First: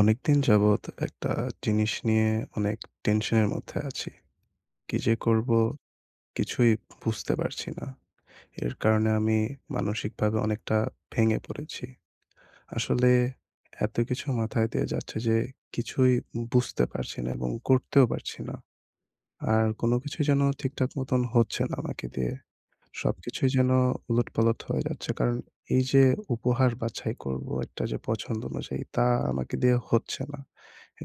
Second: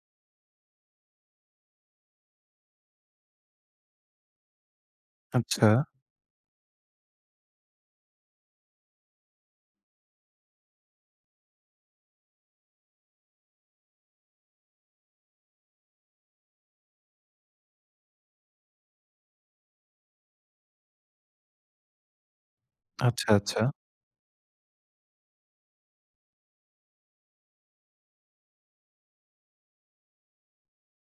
অনেকদিন যাবৎ একটা জিনিস নিয়ে অনেক টেনশনের মধ্যে আছি। কি যে করব আচ্ছা, কিছুই বুঝতে পারছি না। এর কারণে আমি মানসিকভাবে অনেকটা ভেঙে পড়েছি। আসলে এত কিছু মাথায় দিয়ে যাচ্ছে যে কিছুই বুঝতে পারছি না এবং করতেও পারছি না। আর কোনো কিছুই যেন ঠিকঠাক মতন হচ্ছে না আমাকে দিয়ে। আচ্ছা, সবকিছুই আচ্ছা। যেন উলটপালট হয়ে যাচ্ছে। কারণ এই যে উপহার বাছাই করব একটা যে পছন্দ অনুযায়ী, তা আমাকে দিয়ে হচ্ছে না।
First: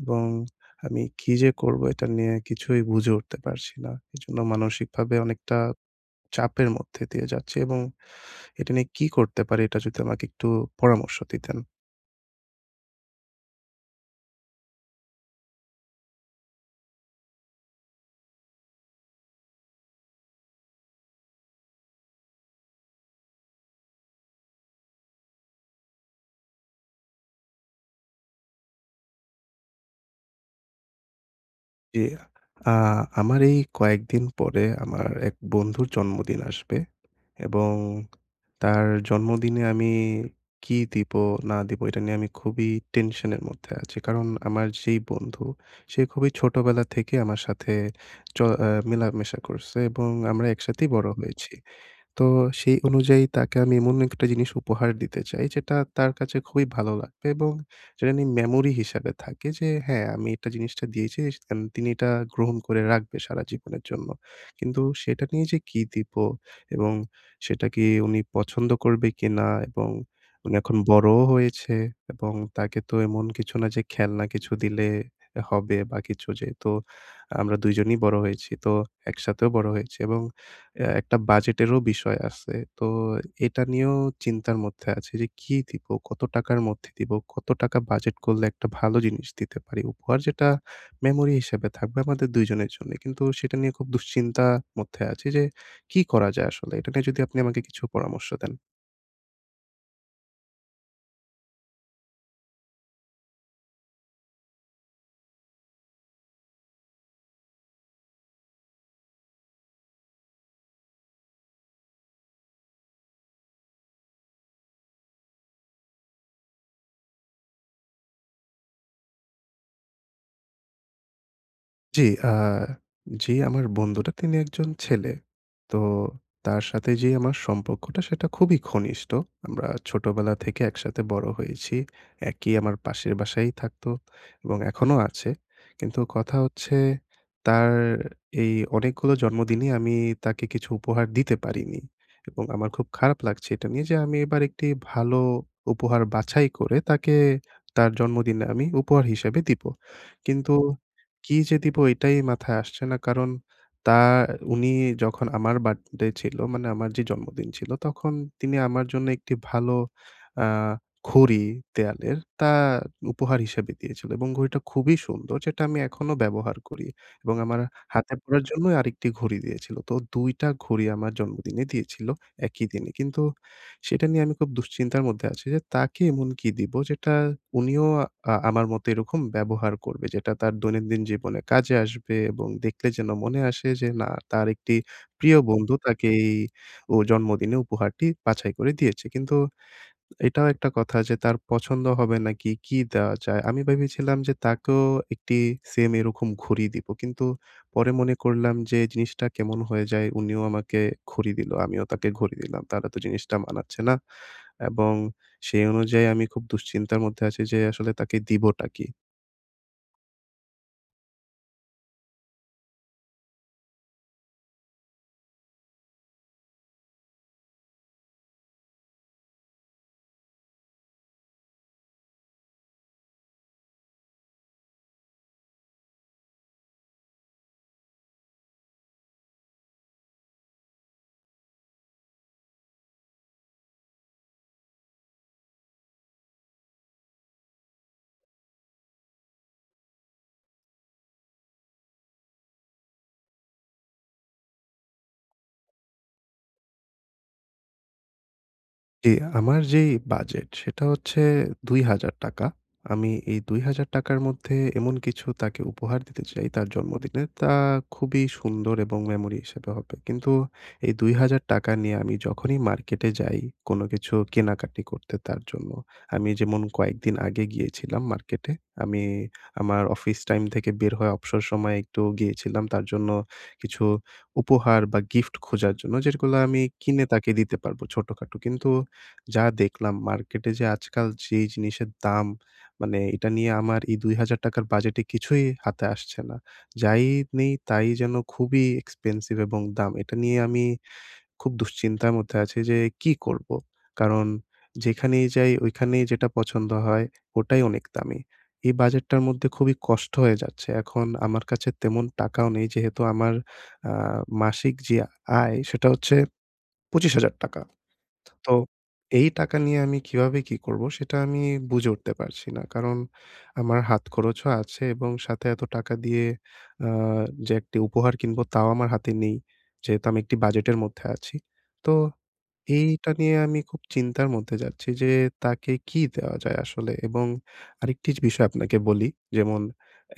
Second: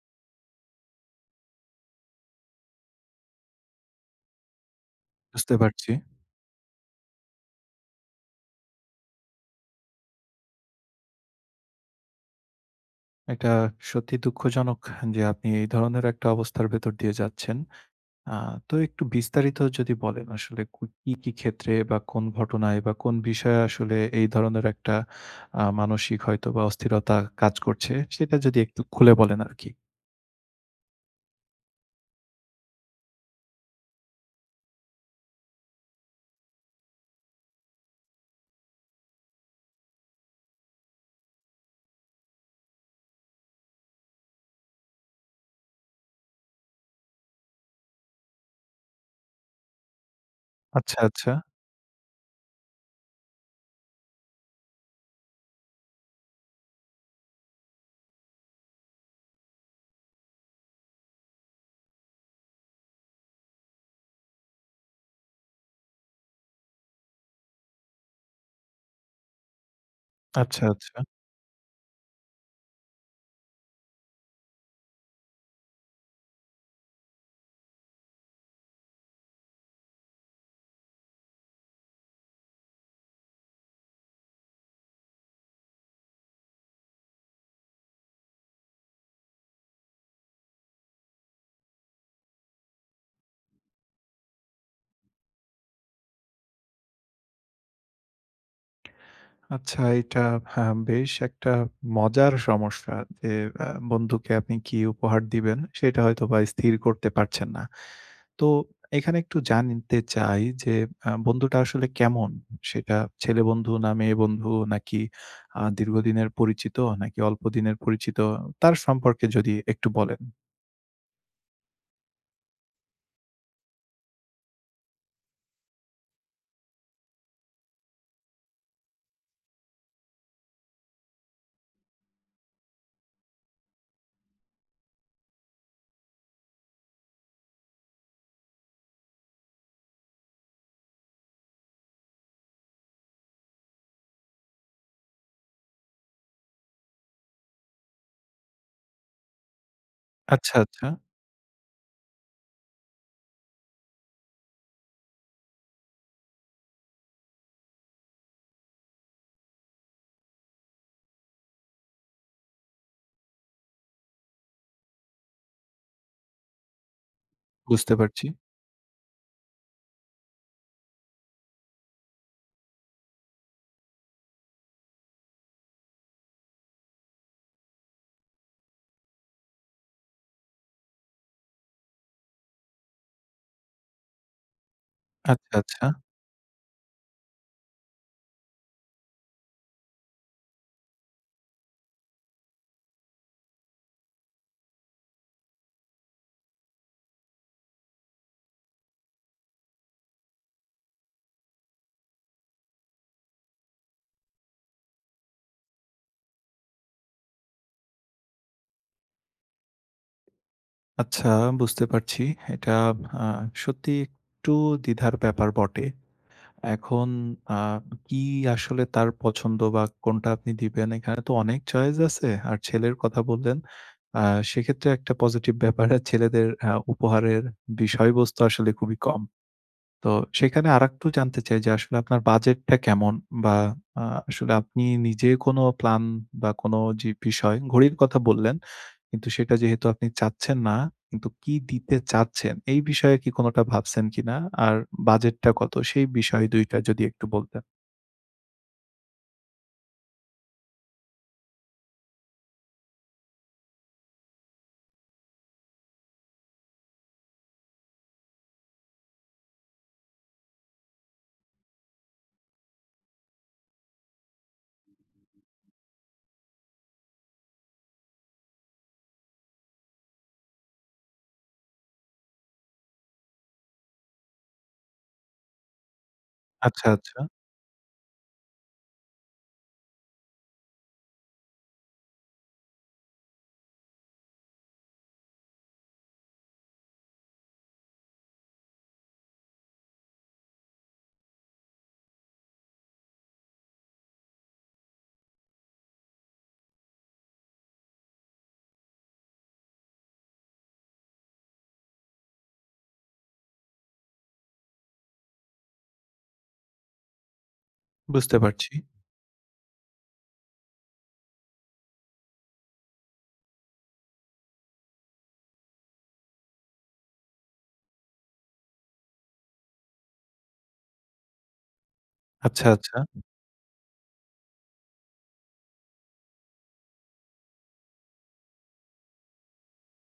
এবং আমি কি যে করব এটা নিয়ে কিছুই বুঝে উঠতে পারছি না। এজন্য মানসিকভাবে বুঝতে অনেকটা পারছি। চাপের মধ্যে দিয়ে যাচ্ছি, এবং এটা নিয়ে কি করতে পারি এটা যদি আমাকে একটু পরামর্শ দিতেন। এটা সত্যি দুঃখজনক যে আপনি এই ধরনের একটা অবস্থার ভেতর দিয়ে যাচ্ছেন। আ তো একটু বিস্তারিত যদি বলেন আসলে কি, কি ক্ষেত্রে বা কোন ঘটনায় বা কোন বিষয়ে আসলে এই ধরনের একটা মানসিক হয়তোবা অস্থিরতা কাজ করছে সেটা যদি একটু খুলে বলেন আরকি। জি। আ আমার এই কয়েকদিন পরে আমার এক বন্ধুর জন্মদিন আসবে, এবং তার জন্মদিনে আমি কি দিব না দিব এটা নিয়ে আমি খুবই টেনশনের মধ্যে আছি। কারণ আমার যেই বন্ধু, সে খুবই ছোটবেলা থেকে আমার সাথে চ আ মেলামেশা করছে এবং আমরা একসাথেই আচ্ছা, বড় আচ্ছা, হয়েছি। তো সেই অনুযায়ী তাকে আমি এমন একটা জিনিস উপহার দিতে চাই যেটা তার কাছে খুবই ভালো লাগবে, এবং যেটা নিয়ে মেমোরি হিসাবে থাকে যে, হ্যাঁ, আমি এটা জিনিসটা দিয়েছি এন তিনি এটা গ্রহণ করে রাখবে সারা জীবনের জন্য। কিন্তু সেটা নিয়ে যে কি দিব, এবং সেটা কি উনি পছন্দ করবে কিনা, এবং উনি আচ্ছা, এখন আচ্ছা। বড়ও হয়েছে, এবং তাকে তো এমন কিছু না যে খেলনা কিছু দিলে হবে বা কিছু, যেহেতু আমরা ২ জনই বড় হয়েছি। তো একসাথেও বড় হয়েছি, এবং একটা বাজেটেরও বিষয় আছে। তো এটা নিয়েও চিন্তার মধ্যে আছি যে কি দিব? কত টাকার মধ্যে দিব? কত টাকা বাজেট করলে একটা ভালো জিনিস দিতে পারি? উপহার যেটা মেমোরি হিসেবে থাকবে আমাদের ২ জনের জন্যে। কিন্তু সেটা নিয়ে খুব দুশ্চিন্তার মধ্যে আছি যে কি করা যায় আসলে? এটা নিয়ে যদি আপনি আমাকে কিছু পরামর্শ দেন। আচ্ছা এটা হ্যাঁ, বেশ একটা মজার সমস্যা যে আহ, বন্ধুকে আপনি কি উপহার দিবেন সেটা হয়তো বা স্থির করতে পারছেন না। তো এখানে একটু জানতে চাই যে আহ, বন্ধুটা আসলে কেমন? সেটা ছেলে বন্ধু না মেয়ে বন্ধু নাকি আহ, দীর্ঘদিনের পরিচিত নাকি অল্প দিনের পরিচিত? তার সম্পর্কে যদি একটু বলেন। জি, আ জি, আমার বন্ধুটা তিনি একজন ছেলে। তো তার সাথে যে আমার সম্পর্কটা, সেটা খুবই ঘনিষ্ঠ। আমরা ছোটবেলা থেকে একসাথে বড় হয়েছি। একই আমার পাশের বাসায়ই থাকতো, এবং এখনো আছে। কিন্তু কথা হচ্ছে, তার এই অনেকগুলো জন্মদিনে আমি তাকে কিছু উপহার দিতে পারিনি, এবং আমার খুব খারাপ লাগছে এটা নিয়ে যে, আমি এবার একটি ভালো উপহার বাছাই করে তাকে তার জন্মদিনে আমি উপহার হিসেবে দিব। কিন্তু আচ্ছা, আচ্ছা, কি যে দিব এটাই মাথায় আসছে না। কারণ তা উনি, যখন আমার বার্থডে ছিল, মানে আমার যে জন্মদিন ছিল, তখন তিনি আমার জন্য একটি ভালো আ ঘড়ি, দেয়ালের তা উপহার হিসেবে দিয়েছিল, এবং ঘড়িটা খুবই সুন্দর যেটা আমি এখনো ব্যবহার করি, এবং আমার বুঝতে হাতে পারছি। পরার জন্য আরেকটি ঘড়ি দিয়েছিল। তো ২ টা ঘড়ি আমার জন্মদিনে দিয়েছিল একই দিনে। কিন্তু সেটা নিয়ে আমি খুব দুশ্চিন্তার মধ্যে আছি যে তাকে এমন কি দিব যেটা উনিও আমার মতো এরকম ব্যবহার করবে। যেটা তার দৈনন্দিন জীবনে কাজে আসবে, এবং দেখলে যেন মনে আসে যে, না, তার একটি প্রিয় আচ্ছা, বন্ধু আচ্ছা, তাকে এই ও জন্মদিনে উপহারটি বাছাই করে দিয়েছে। কিন্তু এটাও একটা কথা যে তার পছন্দ হবে নাকি, কি দেওয়া যায়? আমি ভেবেছিলাম যে তাকেও একটি সেম এরকম ঘড়ি দিব। কিন্তু পরে মনে করলাম যে জিনিসটা কেমন হয়ে যায়, উনিও আমাকে ঘড়ি দিল, আমিও তাকে ঘড়ি দিলাম। তাহলে তো জিনিসটা মানাচ্ছে না। এবং সেই অনুযায়ী আমি খুব দুশ্চিন্তার মধ্যে আছি যে আসলে তাকে দিবোটা কি? আচ্ছা বুঝতে পারছি। এটা আহ, সত্যি একটু দ্বিধার ব্যাপার বটে। এখন আ কি আসলে তার পছন্দ বা কোনটা আপনি দিবেন? এখানে তো অনেক চয়েস আছে। আর ছেলের কথা বললেন। আ সেক্ষেত্রে একটা পজিটিভ ব্যাপার আর ছেলেদের উপহারের বিষয়বস্তু আসলে খুবই কম। তো সেখানে আরেকটু জানতে চাই যে আসলে আপনার বাজেটটা কেমন? বা আ আসলে আপনি নিজে কোনো প্ল্যান বা কোনো যে বিষয় ঘড়ির কথা বললেন। কিন্তু সেটা যেহেতু আপনি চাচ্ছেন না, কিন্তু কি দিতে চাচ্ছেন এই বিষয়ে কি কোনটা ভাবছেন কিনা? আর বাজেটটা কত? সেই বিষয় ২ টা যদি একটু বলতেন। জি, আমার যেই বাজেট সেটা হচ্ছে ৳২,০০০। আমি এই ৳২,০০০ মধ্যে এমন কিছু তাকে উপহার দিতে চাই তার জন্মদিনে, তা খুবই সুন্দর এবং মেমোরি হিসেবে হবে। কিন্তু এই ৳২,০০০ নিয়ে আমি যখনই মার্কেটে যাই কোনো কিছু কেনাকাটি করতে তার জন্য, আমি যেমন কয়েকদিন আগে গিয়েছিলাম মার্কেটে। আমি আমার অফিস টাইম থেকে বের হয়ে অবসর সময়ে একটু গিয়েছিলাম তার জন্য কিছু উপহার বা গিফট খোঁজার জন্য, যেগুলো আমি আচ্ছা, কিনে আচ্ছা। তাকে দিতে পারবো ছোটখাটো। কিন্তু যা দেখলাম মার্কেটে যে আজকাল যেই জিনিসের দাম, মানে এটা নিয়ে আমার এই ৳২,০০০ র বাজেটে কিছুই হাতে আসছে না। যাই নেই তাই যেন খুবই এক্সপেনসিভ এবং দাম। এটা নিয়ে আমি খুব দুশ্চিন্তার মধ্যে আছি যে কি করব? কারণ যেখানেই যাই ওইখানেই যেটা পছন্দ হয়, ওটাই অনেক দামি। এই বাজেটটার মধ্যে খুবই কষ্ট হয়ে যাচ্ছে। এখন আমার কাছে তেমন টাকাও নেই, যেহেতু আমার আ মাসিক যে আয় সেটা হচ্ছে ৳২৫,০০০। বুঝতে তো পারছি। এই টাকা নিয়ে আমি কিভাবে কি করব সেটা আমি বুঝে উঠতে পারছি না। কারণ আমার হাত খরচও আছে, এবং সাথে এত টাকা দিয়ে আ যে একটি উপহার কিনবো তাও আমার হাতে নেই। যেহেতু আমি একটি বাজেটের মধ্যে আছি। তো আচ্ছা, আচ্ছা। এইটা নিয়ে আমি খুব চিন্তার মধ্যে যাচ্ছি যে তাকে কি দেওয়া যায় আসলে? এবং আরেকটি বিষয় আপনাকে বলি, যেমন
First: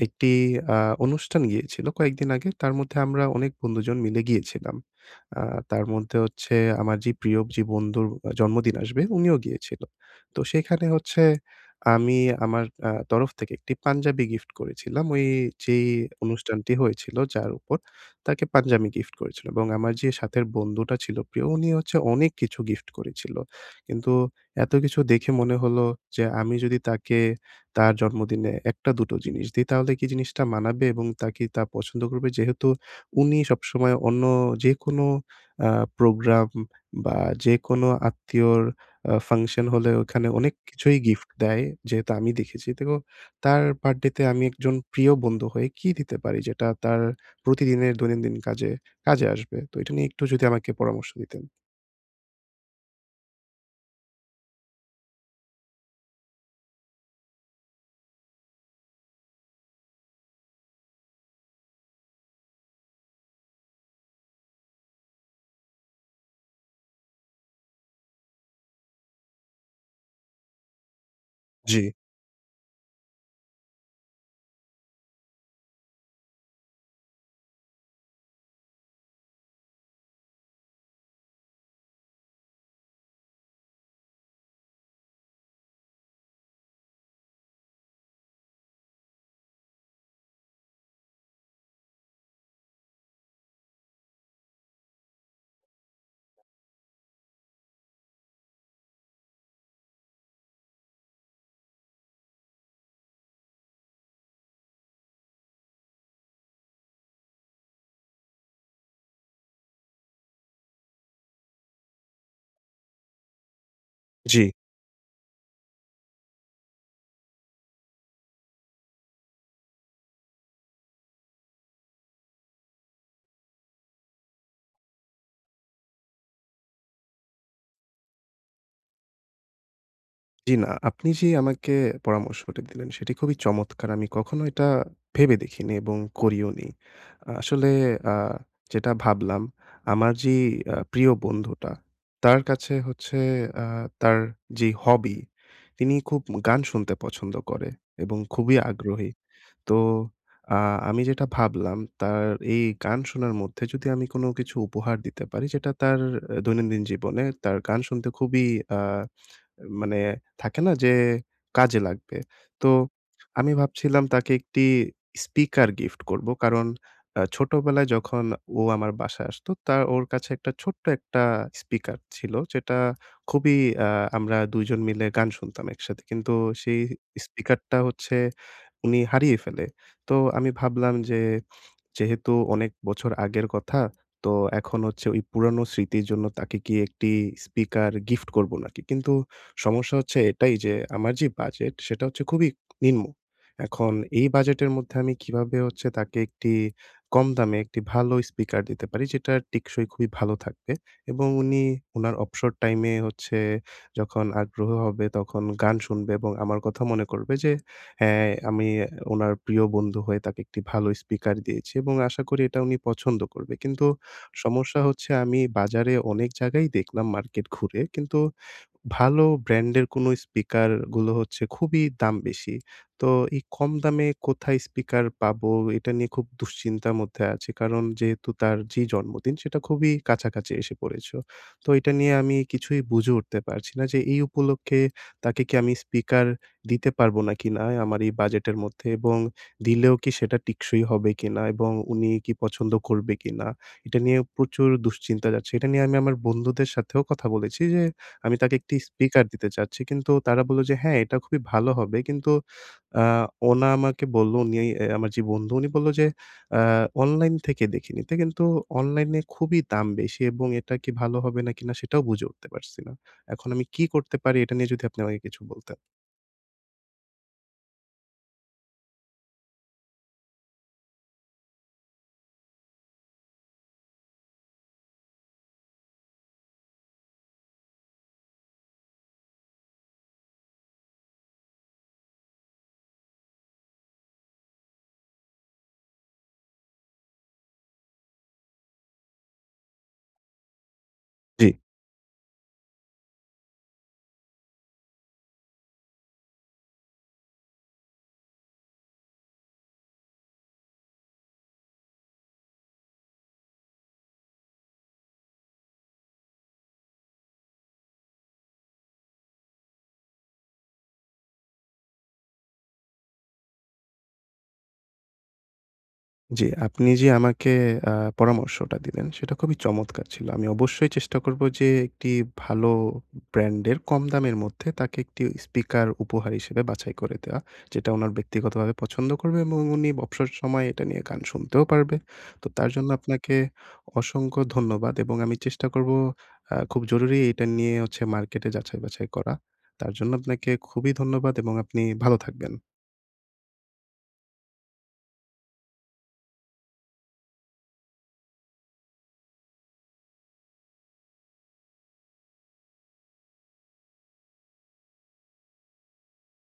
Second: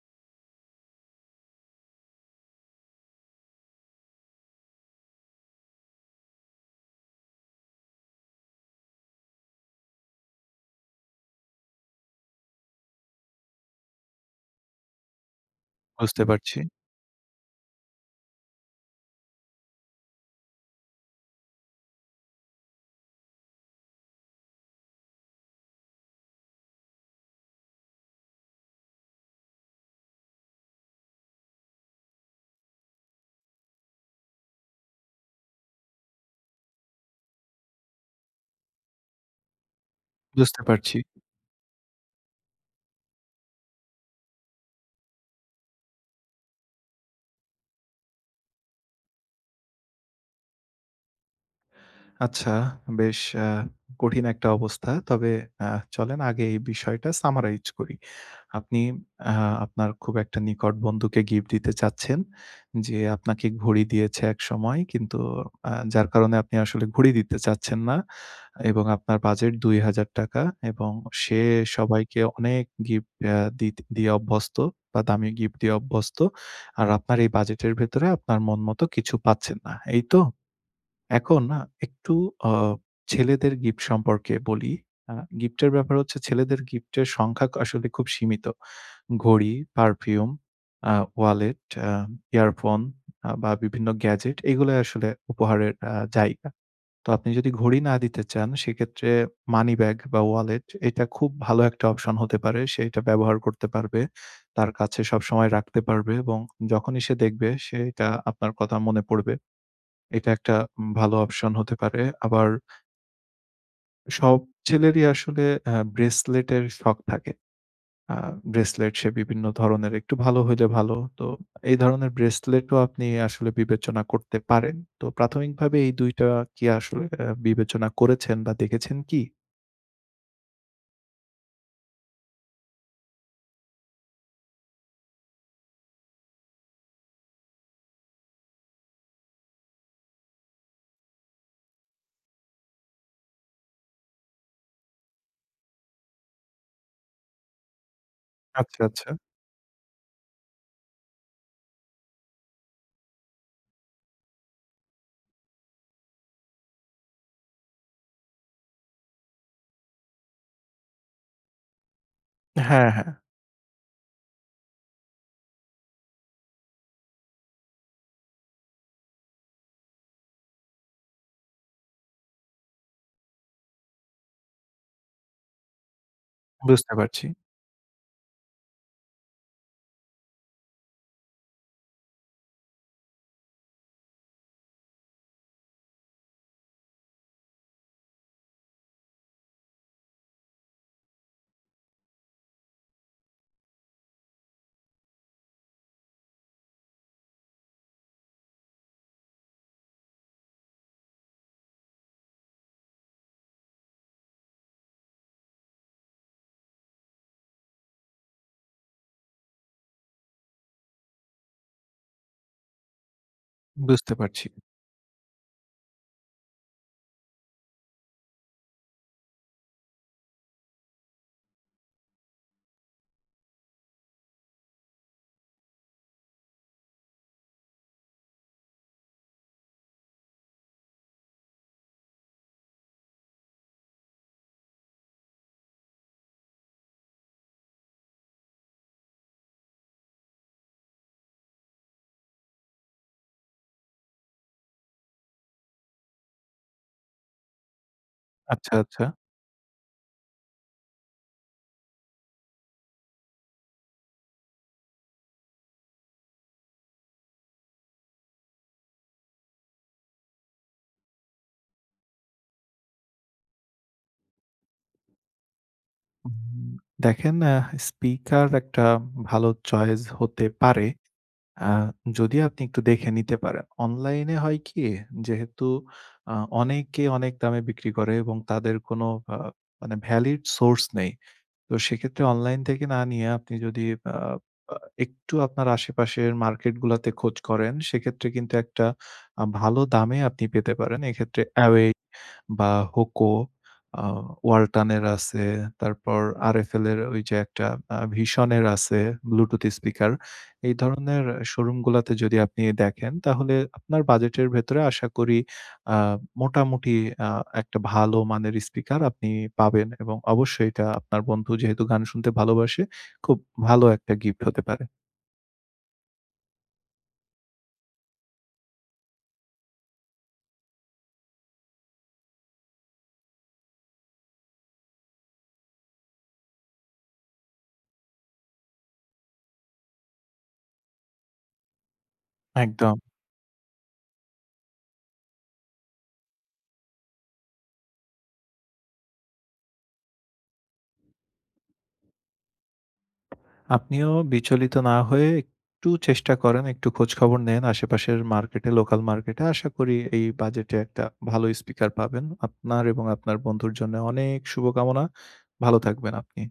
একটি আ অনুষ্ঠান গিয়েছিল কয়েকদিন আগে। তার মধ্যে আমরা অনেক বন্ধুজন মিলে গিয়েছিলাম। আ তার মধ্যে হচ্ছে আমার যে প্রিয় যে বন্ধুর জন্মদিন আসবে উনিও গিয়েছিল। তো সেখানে হচ্ছে আমি আমার তরফ থেকে একটি পাঞ্জাবি গিফট করেছিলাম ওই যেই বুঝতে পারছি, অনুষ্ঠানটি হয়েছিল, যার উপর তাকে পাঞ্জাবি গিফট করেছিল, এবং আমার যে সাথের বন্ধুটা ছিল প্রিয় উনি হচ্ছে অনেক কিছু গিফট করেছিল। কিন্তু এত কিছু দেখে মনে হলো যে, আমি যদি তাকে তার জন্মদিনে ১ টা ২ টো জিনিস দিই, তাহলে কি জিনিসটা মানাবে এবং তা কি তা পছন্দ করবে? যেহেতু উনি সবসময় অন্য যেকোনো আ প্রোগ্রাম বা যেকোনো আত্মীয়র ফাংশন হলে ওখানে অনেক বুঝতে পারছি। কিছুই গিফট দেয়, যেহেতু আমি দেখেছি। তো তার বার্থডেতে আমি একজন প্রিয় বন্ধু হয়ে কি দিতে পারি যেটা তার প্রতিদিনের দৈনন্দিন কাজে, কাজে আসবে। তো এটা নিয়ে একটু যদি আমাকে পরামর্শ দিতেন। আচ্ছা, বেশ আ কঠিন একটা অবস্থা। তবে আ চলেন আগে এই বিষয়টা summarize করি। আপনি আ আপনার খুব একটা নিকট বন্ধুকে গিফট দিতে চাচ্ছেন যে আপনাকে ঘড়ি দিয়েছে একসময়। কিন্তু যার কারণে আপনি আসলে ঘড়ি দিতে চাচ্ছেন না। এবং আপনার বাজেট ৳২,০০০ টাকা এবং সে জি, সবাইকে অনেক গিফট আ দিত দিয়ে অভ্যস্ত বা দামি গিফট দিয়ে অভ্যস্ত। আর আপনার এই বাজেটের ভেতরে আপনার মন মতো কিছু পাচ্ছেন না। এই তো? এখন না একটু অ ছেলেদের গিফট সম্পর্কে বলি। আ গিফটের ব্যাপার হচ্ছে ছেলেদের গিফটের সংখ্যা আসলে খুব সীমিত। ঘড়ি, পারফিউম, আ ওয়ালেট, আ ইয়ারফোন বা বিভিন্ন গ্যাজেট এগুলাই আসলে উপহারের জায়গা। তো আপনি যদি ঘড়ি না দিতে চান সেক্ষেত্রে মানি ব্যাগ বা ওয়ালেট এটা খুব ভালো একটা অপশন হতে পারে। সে এটা ব্যবহার করতে পারবে। তার কাছে সবসময় রাখতে পারবে এবং যখনই সে দেখবে সে এটা আপনার কথা মনে পড়বে। এটা একটা ভালো অপশন হতে পারে। আবার সব জি। ছেলেরই আসলে ব্রেসলেটের শখ থাকে। আ ব্রেসলেট সে বিভিন্ন ধরনের একটু ভালো হইলে ভালো। তো এই ধরনের ব্রেসলেটও আপনি আসলে বিবেচনা করতে পারেন। তো প্রাথমিকভাবে এই ২ টা কি আসলে বিবেচনা করেছেন বা দেখেছেন কি? জি না, আপনি যে আমাকে পরামর্শটা দিলেন সেটি খুবই চমৎকার। আমি কখনো এটা ভেবে দেখিনি এবং করিওনি। আসলে আ যেটা ভাবলাম, আমার যে প্রিয় বন্ধুটা, তার কাছে হচ্ছে আ তার যে হবি, তিনি খুব গান শুনতে পছন্দ করে এবং খুবই আচ্ছা, আচ্ছা। আগ্রহী। তো আ আমি যেটা ভাবলাম তার এই গান শোনার মধ্যে যদি আমি কোনো কিছু উপহার দিতে পারি যেটা তার দৈনন্দিন জীবনে তার গান শুনতে খুবই আ মানে থাকে না যে কাজে লাগবে। তো হ্যাঁ, হ্যাঁ। আমি ভাবছিলাম তাকে একটি স্পিকার গিফট করব। কারণ ছোটবেলায় যখন ও আমার বাসায় আসতো, তার ওর কাছে একটা ছোট্ট একটা স্পিকার ছিল যেটা খুবই, আ আমরা ২ জন মিলে গান শুনতাম একসাথে। কিন্তু সেই বুঝতে পারছি, স্পিকারটা হচ্ছে উনি হারিয়ে ফেলে। তো আমি ভাবলাম যে, যেহেতু অনেক বছর আগের কথা, তো এখন হচ্ছে ওই পুরানো স্মৃতির জন্য তাকে কি একটি স্পিকার গিফট করব নাকি? কিন্তু সমস্যা হচ্ছে এটাই যে আমার যে বাজেট সেটা হচ্ছে খুবই নিম্ন। এখন এই বাজেটের মধ্যে আমি কিভাবে হচ্ছে তাকে একটি কম দামে একটি ভালো স্পিকার দিতে পারি যেটা টেকসই খুবই ভালো থাকবে, এবং উনি উনার অবসর টাইমে হচ্ছে যখন আগ্রহ হবে তখন গান শুনবে এবং আমার কথা মনে করবে যে, হ্যাঁ, আমি উনার প্রিয় বন্ধু হয়ে তাকে একটি ভালো স্পিকার দিয়েছি এবং আশা করি এটা উনি পছন্দ করবে। কিন্তু বুঝতে পারছি। সমস্যা হচ্ছে আমি বাজারে অনেক জায়গায় দেখলাম মার্কেট ঘুরে। কিন্তু ভালো ব্র্যান্ডের কোনো স্পিকার গুলো হচ্ছে খুবই দাম বেশি। তো এই কম দামে কোথায় স্পিকার পাবো এটা নিয়ে খুব দুশ্চিন্তার মধ্যে আছি। কারণ যেহেতু তার যে জন্মদিন সেটা খুবই কাছাকাছি এসে পড়েছে। তো এটা নিয়ে আমি কিছুই বুঝে উঠতে পারছি না যে এই উপলক্ষে তাকে কি আমি স্পিকার দিতে পারবো না কিনা আমার এই বাজেটের মধ্যে, এবং দিলেও কি সেটা টিকসই হবে কিনা এবং উনি কি পছন্দ করবে কিনা? এটা নিয়ে প্রচুর দুশ্চিন্তা যাচ্ছে। এটা নিয়ে আমি আমার বন্ধুদের সাথেও কথা বলেছি যে আমি তাকে আচ্ছা, একটি আচ্ছা। স্পিকার দিতে চাচ্ছি। কিন্তু তারা বলল যে, "হ্যাঁ, এটা খুবই ভালো হবে।" কিন্তু আ ওনা আমাকে বলল, উনি, আমার যে বন্ধু উনি বলল যে, "আ অনলাইন থেকে দেখে নিতে।" কিন্তু অনলাইনে খুবই দাম বেশি এবং এটা কি ভালো হবে নাকি না সেটাও বুঝে উঠতে পারছি না। এখন আমি কি করতে পারি এটা নিয়ে যদি আপনি আমাকে কিছু বলতেন? উম দেখেন স্পিকার একটা ভালো চয়েস হতে পারে। আ যদি আপনি একটু দেখে নিতে পারেন। অনলাইনে হয় কি? যেহেতু আ অনেকে অনেক দামে বিক্রি করে এবং তাদের কোনো আ মানে ভ্যালিড সোর্স নেই। তো সেক্ষেত্রে অনলাইন থেকে না নিয়ে আপনি যদি আ আ একটু আপনার আশেপাশের মার্কেট গুলাতে খোঁজ করেন, সেক্ষেত্রে কিন্তু একটা ভালো দামে আপনি পেতে পারেন। এক্ষেত্রে জি। অ্যাওয়ে বা হোকো, আ Walton এর আছে, তারপর RFL এর ওই যে একটা ভীষণ এর আছে ব্লুটুথ স্পিকার। এই ধরনের শোরুম গুলাতে যদি আপনি দেখেন তাহলে আপনার বাজেটের ভেতরে আশা করি আ মোটামুটি আ একটা ভালো মানের স্পিকার আপনি পাবেন এবং অবশ্যই এটা আপনার বন্ধু যেহেতু গান শুনতে ভালোবাসে, খুব ভালো একটা গিফট হতে পারে। জি, আপনি যে আমাকে আ পরামর্শটা দিলেন সেটা খুবই চমৎকার ছিল। আমি অবশ্যই চেষ্টা করব যে একটি ভালো ব্র্যান্ডের কম দামের মধ্যে তাকে একটি স্পিকার উপহার হিসেবে বাছাই করে দেওয়া। যেটা উনার ব্যক্তিগতভাবে পছন্দ করবে এবং উনি অবসর সময়ে এটা নিয়ে গান শুনতেও পারবে। তো তার জন্য একদম। আপনাকে অসংখ্য ধন্যবাদ, এবং আমি চেষ্টা করব, খুব জরুরি এটা নিয়ে হচ্ছে মার্কেটে যাচাই-বাছাই করা। তার জন্য আপনাকে খুবই ধন্যবাদ এবং আপনি ভালো থাকবেন। আপনিও বিচলিত না হয়ে একটু চেষ্টা করেন, একটু খোঁজখবর নেন আশেপাশের মার্কেটে, লোকাল মার্কেটে। আশা করি এই বাজেটে একটা ভালো স্পিকার পাবেন। আপনার এবং আপনার বন্ধুর জন্য অনেক শুভকামনা। ভালো থাকবেন আপনি।